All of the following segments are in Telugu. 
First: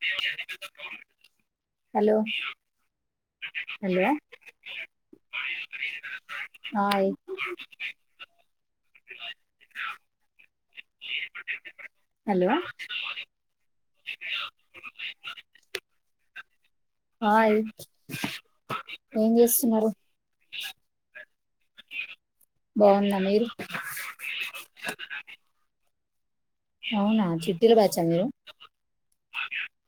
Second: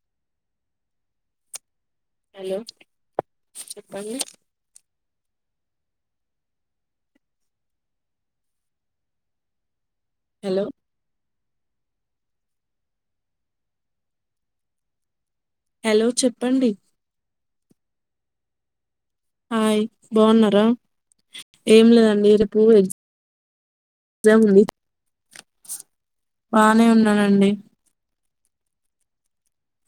[unintelligible] హలో హలో చెప్పండి ఆ హలో హలో హలో చెప్పండి ఆ హాయ్ బాగున్నారా ఏం లేదండి రేపు బాగున్నా మీరు ఎగ్జాం ఉంది. బానే అవునా ఉన్నానండి చిట్టీల బ్యాచ్చ మీరు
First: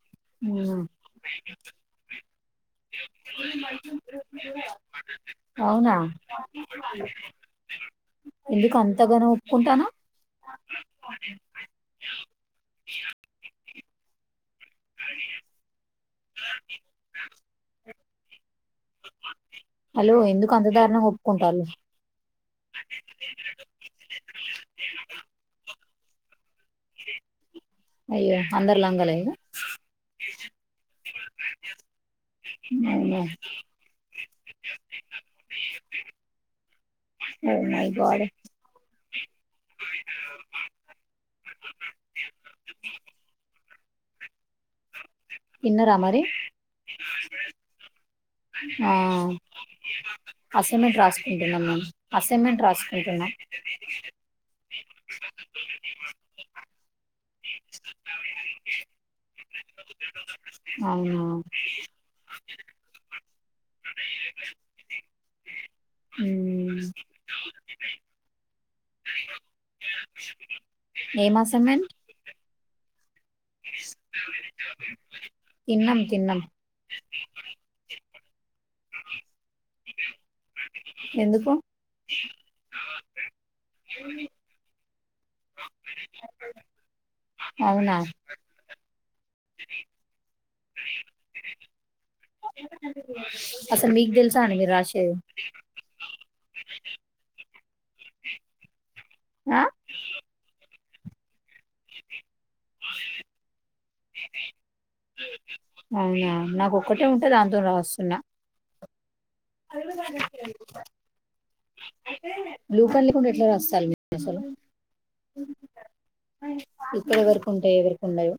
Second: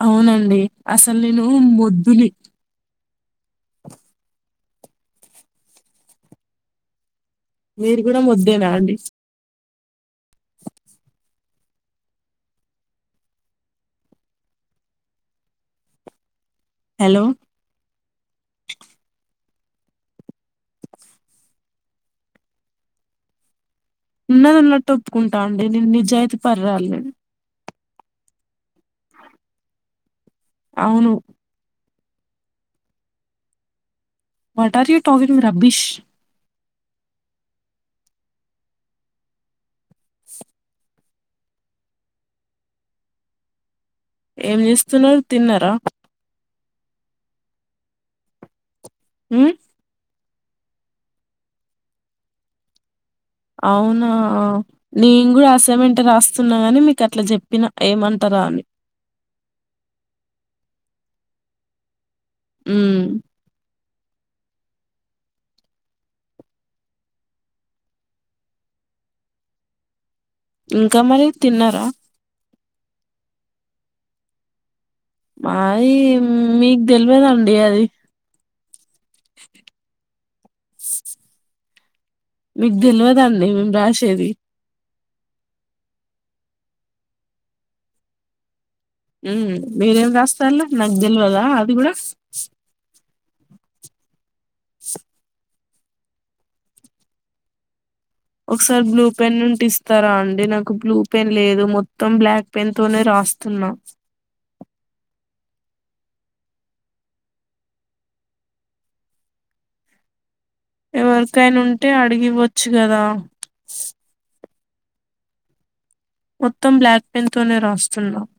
అవునండి మ్మ్ అసలు నేను మొద్దుని అవునా మీరు కూడా మోద్దేనా ఎందుకు అండి అంతగానం ఒప్పుకుంటాను హలో హలో ఎందుకు అంతదారణ ఒప్పుకుంటళ ఉన్నది ఉన్నట్టు ఒప్పుకుంటా అండి నను నిజాయిత పర్ాలాల అయ్యో అందరి లంగల అవును అవు వాట్ ఆర్ యూ టావ రబ్బిష్ వాడ ఏం చేస్తున్నారు తిన్నారా ఇన్న రామరి అ ఆ ఉమ్ అసైన్మెంట్ రాసుకుంటున్నాం మ అసైన్మెంట్ రాసు అవునా నేను కూడా అసయమెంట రాస్తున్నాగాని మీకు అట్లా చెప్ చెప్పిన ఏమంతరాన్ని అవునా ఉమ్ అ అ అ ఇంకా మరీ తిన్నారా మాది తిన్నాం తిన్నాం మీకు తెల్వదండి అది ఎందుకు మీకు తెలివదండి మేము రాసేది అవునా హు మీరేం రాస్తార్లు నాకు తెలివదా అది కూడా అస్ మీకు ద్ సాను మీ రాసే ఒకస బ్లు పెన్ను ఆ ఉంటే ఇస్తారా అండి నాకు బ్లూ పెన్ లేదు మొత్తం బ్లాక్ పెన్ తోనే రాస్తున్నా అవునా నాకు ఒక్కటే ఉంటే దాంతో రాస్తున్నా ఎవరికైనా ఉంటే అడిగి బ్లూ [unintelligible] ఎట్ల రాస్తారు [inaudible] అసలు మొత్తం [inaudible] బ్లాక్ పెన్ తోనే ఇప్పుడెవరికుంటాయో రాస్తున్నా ఎవరికుండయో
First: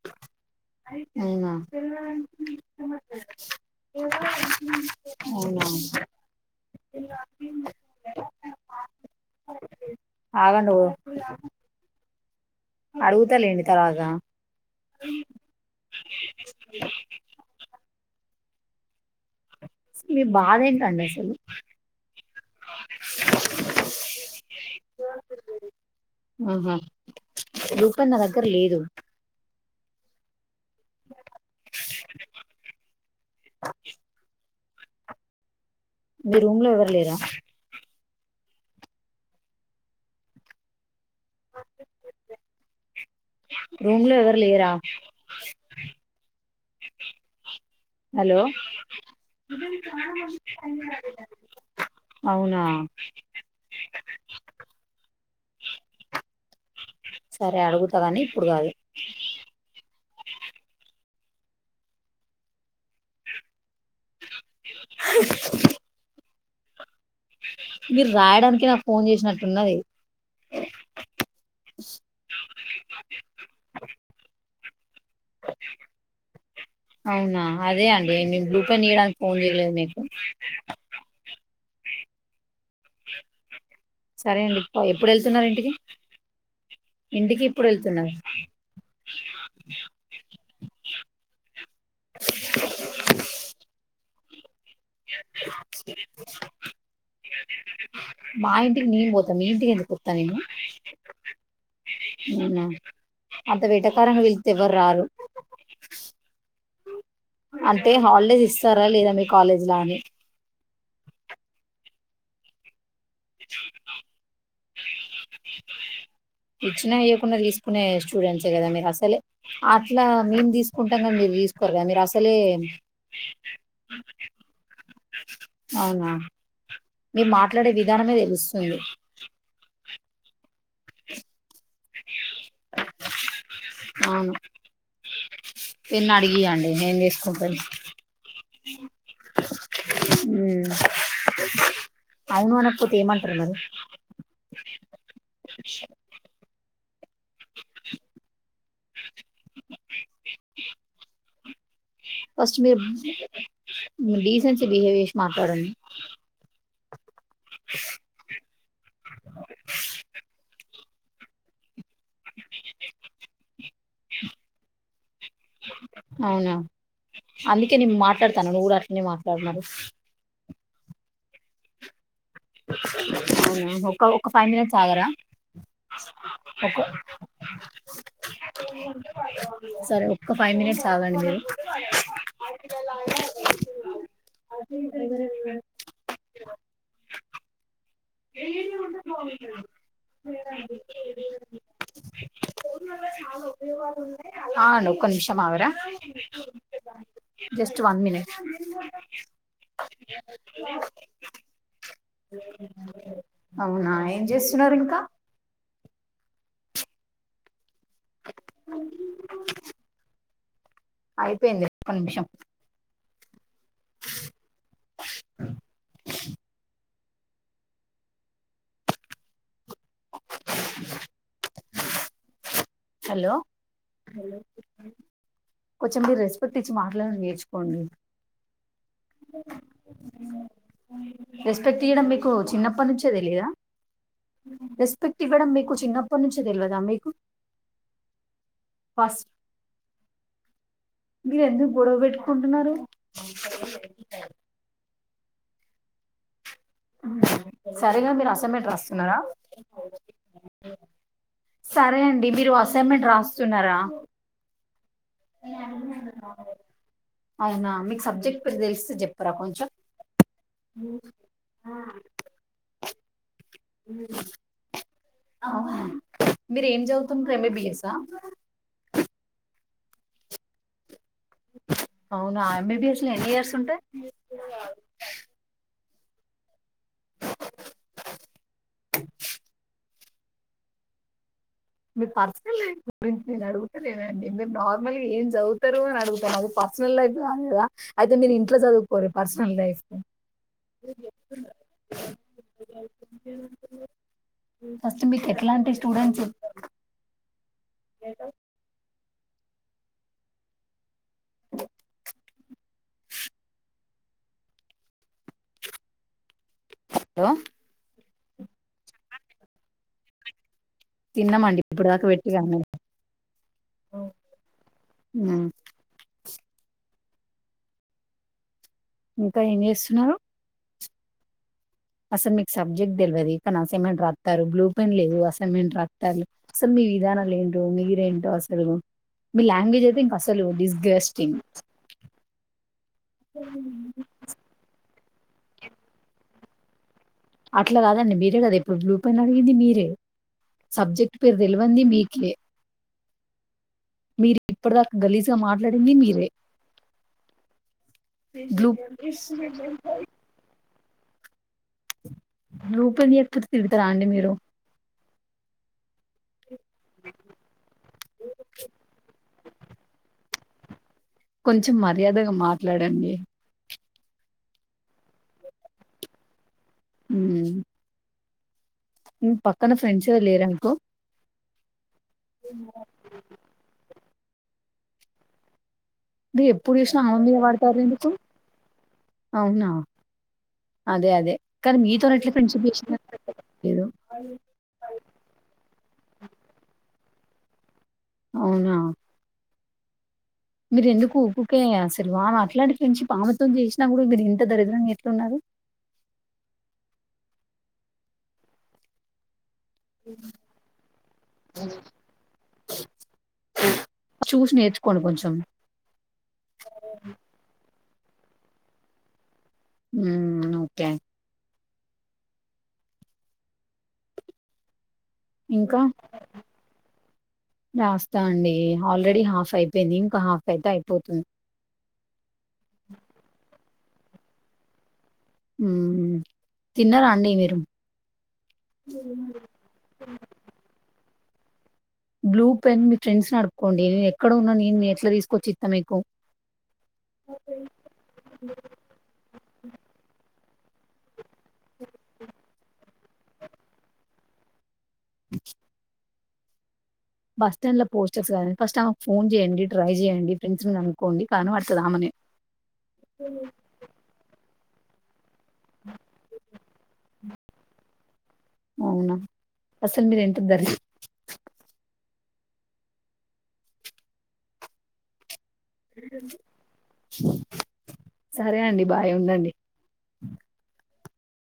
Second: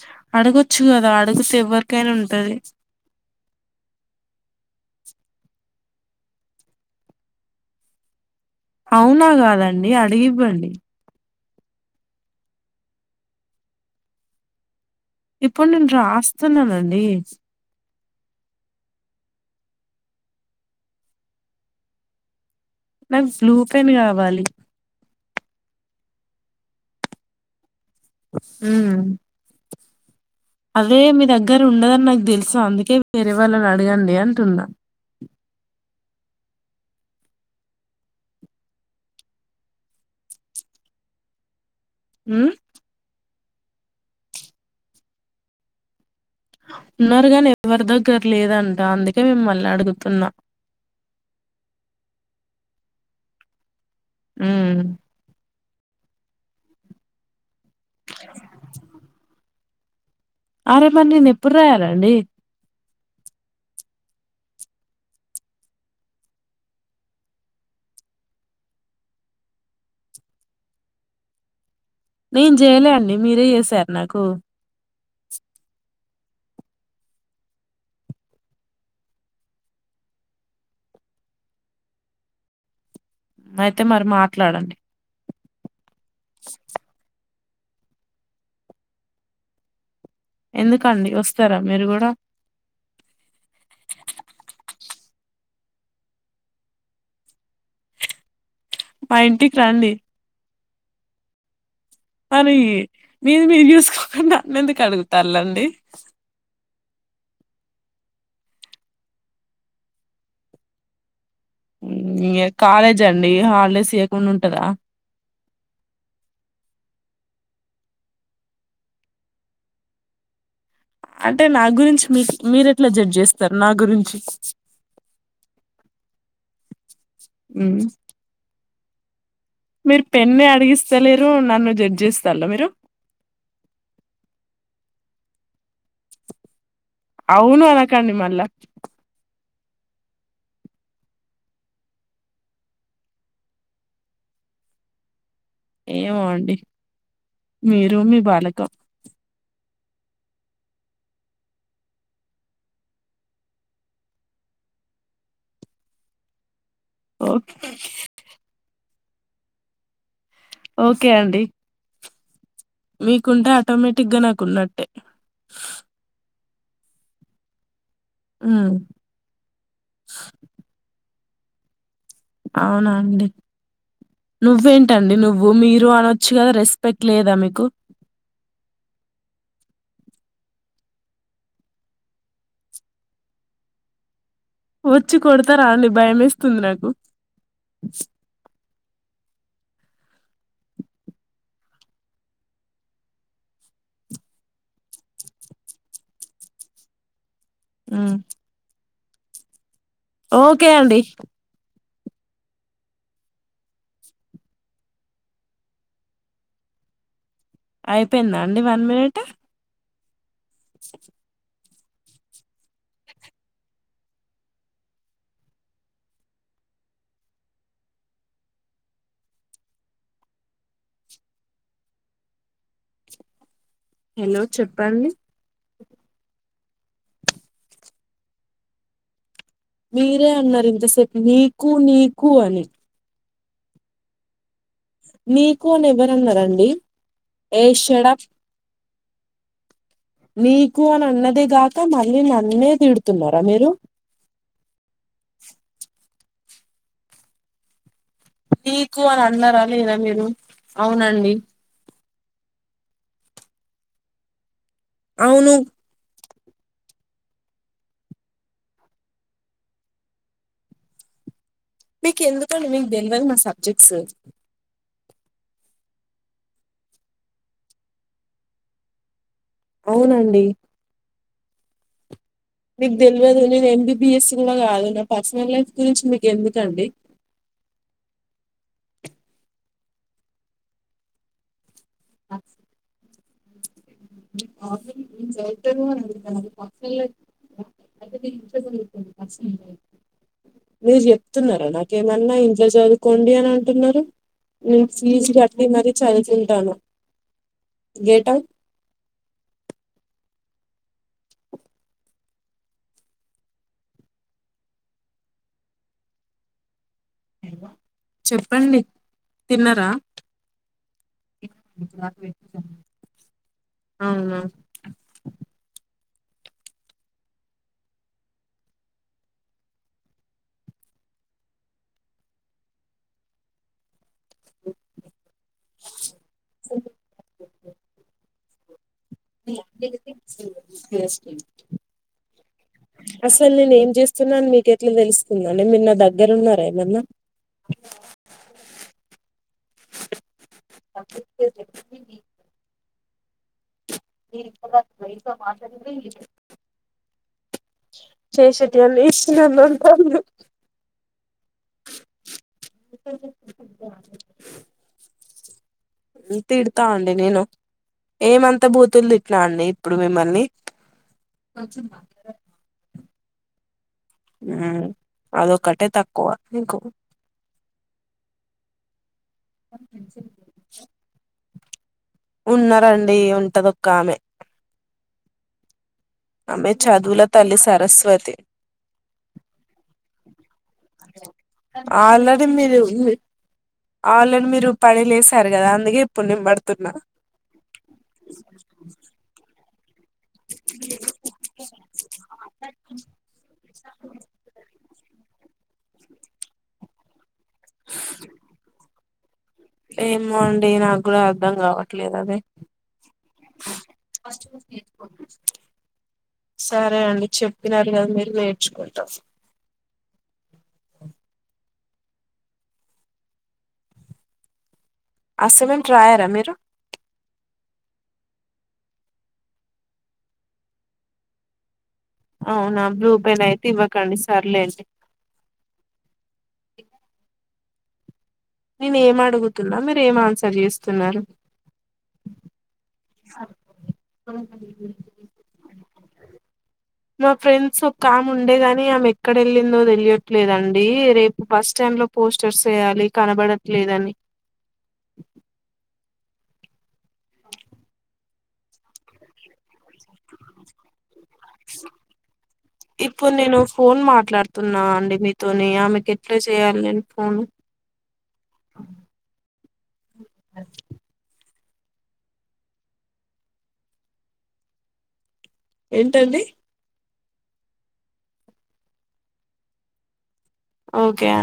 చా అడగొచ్చు కదా అడుగుతే ఎవరికైనా ఉంటది అవునా అవునా కాదండి అడిగి ఇవ్వండి ఆగండి ఓ అడుగుతాలేండి తర్వాత ఇప్పుడు నేను రాస్తున్నానండి మీ బాధ ఏంటండి అసలు నా [unintelligible] బ్లూ పెన్ కావాలి మ్ హు తన్ నా దగ్గర లేదు మ్మ్ అదే మీ దగ్గర ఉండదని నాకు దెలుసు అందుకే వేరే వాళ్లని అడగండి అంటున్నా మీ రూమ్ లో ఎవ్వరు లేరా ఉమ్ రూమ్ లో ఎవ్వరులేరా ఉన్నారు గాని ఎవరి దగ్గర లేదంట అందుకే మిమ్మల్ని అడుగుతున్నా అవునా హ్మ్ సరే అడుగుతా కాని ఇప్పుడు కాదు అరే మరి నేను ఎప్పుడు రాయాలండి మీరు రాయడానికే నాకు ఫోన్ చేసినట్టున్నది నేను చేయలేండి మీరే చేశారు నాకు అవునా, అదే అండి నేను బ్లూ పెన్ ఇయడానికి ఫోన్ చేయలేదు మీకు, మద్ సరే అండి ప ఎప్పుడు వెళ్తున్నారు ఇం ఇంటికి ఇంటికి ఇప్పుడు వెళ్తున్నారు ఎందుకండి వస్తారా మీరు కూడా [unintelligible] మా ఇంటికి నేను మా పోతా మీ ఇంటికి ఎందుకు రండి వత్త నేను మరి అవునా మీరు అంత మీరు వెటకారంగా చూసుకోకుండా పిలిస్తే ఎవరు నన్నెందుకు రారు అడుగుతార్లండీ. అంటే హాలిడేస్ ఇస్తారా లేదా మీ కాలేజ్ లొ అని. ఉ కాలేజ్ అండి హాలిడేస్ ఇయకుండా ఉంటదా ఇచ్చినా ఇయకున్నా తీసుకునే స్టూడెంట్సే కదా మీరు అసలే అట్లా మేం తీసుకు కుంటా క మీరు అంటే నా తీసుకోరు కదా మీరు గురించి మీకు అసలే మీరు ఎట్లా జడ్జ్ చేస్తారు నా గురించి అవునా మీరు మాట్లాడే ఉమ్. విధానమే తెలుస్తుంది. మీరు పెన్నే అడిగిస్త లేరు. నన్ను జడ్జ్ చేస్తాల్లా మీరు. అవును పెన్ అడిగీయాలి అవును అనకండి. మళ్ళ మ్మ్ అవును అనకపోతే ఏమంటరు మరి. ఏమో అండి. మీరు మీ బాలకం ఫస్ట్ మీరు డీసెన్సీ బిహేవ్ చేసి మాట్లాడండి. ఓకే [inaudible] ఓకే అండి. మీకుంటే ఆటోమేటిక్ గా నాకు ఉన్నట్టే. అలీ అకే నేను మాట్లాడతాను. నువ్వు ఉమ్ కూడ అట్నే మాట్లాడు మరి అవునా అండి. అవునా ఒక ఒక ఫైవ్ మినిట్స్ ఆగరా నువ్వేంటండి నువ్వు మీరు అనొచ్చు కదా. ఒక రెస్పెక్ట్ లేదా మీకు. సరే ఒక్క ఫైవ్ మినిట్స్ ఆగండి మీరు. వచ్చి కొడతారా అండి భయమేస్తుంది నాకు [inaudible] ఆ అండి ఒక్క నిమిషం అగరా జస్ట్ వన్ ఉమ్ మినిట్ ఎ [inaudible] ఓకే అండి [unintelligible] అవునా ఏం చేస్తున్నారు ఇంకా అయిపోయిందా అండి వన్ మినిట్ అయిపోయింది ఒక్క నిమిషం [inaudible] హలో హలో చెప్పండి కొంచెం మీరు రెస్పెక్ట్ ఇచ్చి మాట్లాడడం నేర్చుకోండి మీరే అన్నరు ఇంతసేపు నీకు రెస్పెక్ట్ ఇవ్వడం మీకు నీకు అని చిన్నప్పటి నుంచే తెలియదా రెస్పెక్ట్ ఇవ్వడం నీకు మీకు అని చిన్నప్పటి నుంచ తెల్వదా మీకు తేడా ఫస్ట్ నీకు అని మీరు అన్నదే ఎందుకు గాక గొడవ మళ్ళీ నన్నే పెట్టుకుంటున్నారు తిడుతున్నారా మీరు సర్ [unintelligible] అసైన్మెంట్ నీకు రాస్తున్నారా అని అన్నారా లేదా మీరు అవునండి సరే అం డి మీరు అసైన్మెంట్ రాస్తున్నారా అవును అవునా మీకు సబ్జెక్ట్ ఇప్పుడు తెలిస్తే చెప్పరా కొంచెం మీకు ఎందుకండి మీకు తెల్వదు నా సబ్జెక్ట్స్ మీర ఏం చవుతుంటేమే బిఎసా అవునండి అవునా నీకు ఎంబీబీఎస్ లో ఎన్ని తెల్వదు ఇయర్స్ [unintelligible] ఉంటాయి ఎంబీబీఎస్ కూడా కాదు నా పర్సనల్ లైఫ్ గురించి మీకు ఎందుకండి మీ పర్సకల్ లే ప్రిన్సిని అడుగు అని అడుగుతాను అది పర్సనల్ లైఫ్ కాదు కదా అయితే మీరు ఇంట్లో చదువుకోరు పర్సనల్ లైఫ్ మీరు చెప్తున్నారా నాకేమన్నా ఇంట్లో చదువుకోండి అని అంటున్నారు నేను ఫస్ట్ మీకు ఫీజు కట్టి ఎట్లాంటి మరీ స్టూడెంట్స్ చదువుకుంటాను గేట లో చెప్పండి తిన్నరా తిన్నామండి ఇప్పుడుదాకా పెట్టిగా అన్నం అవునా మ్ ఇంకా ఏం చేస్తున్నారు అస మీకు సబ్జెక్ట్ తెల్వది కానీ అసైన్మెంట్ రా తరు బ్లూ పెన్ లేదు అసైన్మెంట్ రాత్తరు అసలు మీ విధానాలు ఏంటో మీరు ఏంటో తెలుగు అసలు నేను ఏం చేస్తున్నాను మీకు ఎట్లా తెలుసు దండి మీర్ నా దగ్గర ఉన్నారేమన్నా అట్లా కాదండి మీరే కదా ఇప్పుడు బ్లూ పన్ అడిగింది మీరే, సబ్జెక్ట్ పేరు తెలివంది మీకే మీరు ఇప్పటి దాకా గలీజ్ గా మాట్లాడింది మీరే బ్లూ శేషటి అన్న ఇషన్నం రూపని అక్కకి తిడతారా అండి మీరు తిడతా అండి నేను ఏమంత బూతులు తిట్ల అండి ఇప్పుడు మిమ్మల్ని కొంచెం మర్యాదగా మాట్లాడండి మ్ అది ఒకటే తక్కువ మీకు మ్ మ్ పక్కన ఫ్రెండ్స్ ఎవరు లేరనుకో ఉన్నారండి ఉంటది ఒక్క ఆమె మీరు ఆమె ఎప్పుడు చూసినా ఆమె చదువుల మీద తల్లి పడతారు ఎందుకు సరస్వతి, అవునా అదే అదే. కానీ మీతోని ఎట్లా ఆల్రెడీ ఫ్రెండ్‌షిప్ మీరు చేసిందని నాకు అర్థం కాలేదు. ఆల్రెడీ మీరు పడి లేసారు కదా అందుకే, ప్పునేం పడుతున్నా అవునా మీరు ఎందుకు ఉకుకే అసలు వా అట్లాంటి ఫ్రెండ్షిప్ ఆమెమతోం చేసిన కూడా మీరు ఇంత దరిద్రంగా ఎ టున్నారు ఏమో అండి నాకు కూడా అర్ధం కావట్లేదు అది, చూసి నేర్చుకోండి కొంచెం. సరే అండి చెప్పినారు ఇగ మీరు నేడ్చుకుంటాం మ్మ్ ఓకే ఇంకా అసైన్మెంట్ రాయారా మీరు రాస్తా అండి ఆల్రెడీ హాఫ్ అయిపోయింది ఇంకా హాఫ్ అయితే అయిపోతుంది అవునా బ్లూ పెన్ అయితే ఇవ్వర్ కొనిస్సార్లేండి మ్మ్ తిన్నారా అండి మీరు నేను ఏం అడుగుతున్నా మీరు ఏం ఆన్సర్ చేస్తున్నారు బ్లూ పెన్ మీ ఫ్రెండ్స్‌ని అడుక్కోండి. నేనెక్కడ ఉన్నా నేను ఎట్లా తీసుకొచ్చి ఇత్తా మీకు? మా ఫ్రెండ్స్ ఒక్కామె ఉండే గాని ఆమె ఎక్కడ వెళ్ళిందో తెలియద్. లేదండి రేపు బస్టాండ్ లో పోస్టర్స్ వేయాలి కనబడట్లేదని బస్టాండ్ లో పోస్టర్స్ కానీ ఫస్ట్ ఫోన్ చేయడి ట్రై చేయండి ఫ్రెండ్స్ ను అనుకోండి కనపడుతుదామని న్నా అండి మీ నయ అమె కేట్లా చే న్లాన్ ఫోన్ అవునా! అసలు మీరెంత దరి ఏంటండి సరే అండి బాయ్ ఉండండి ఒకే ఆ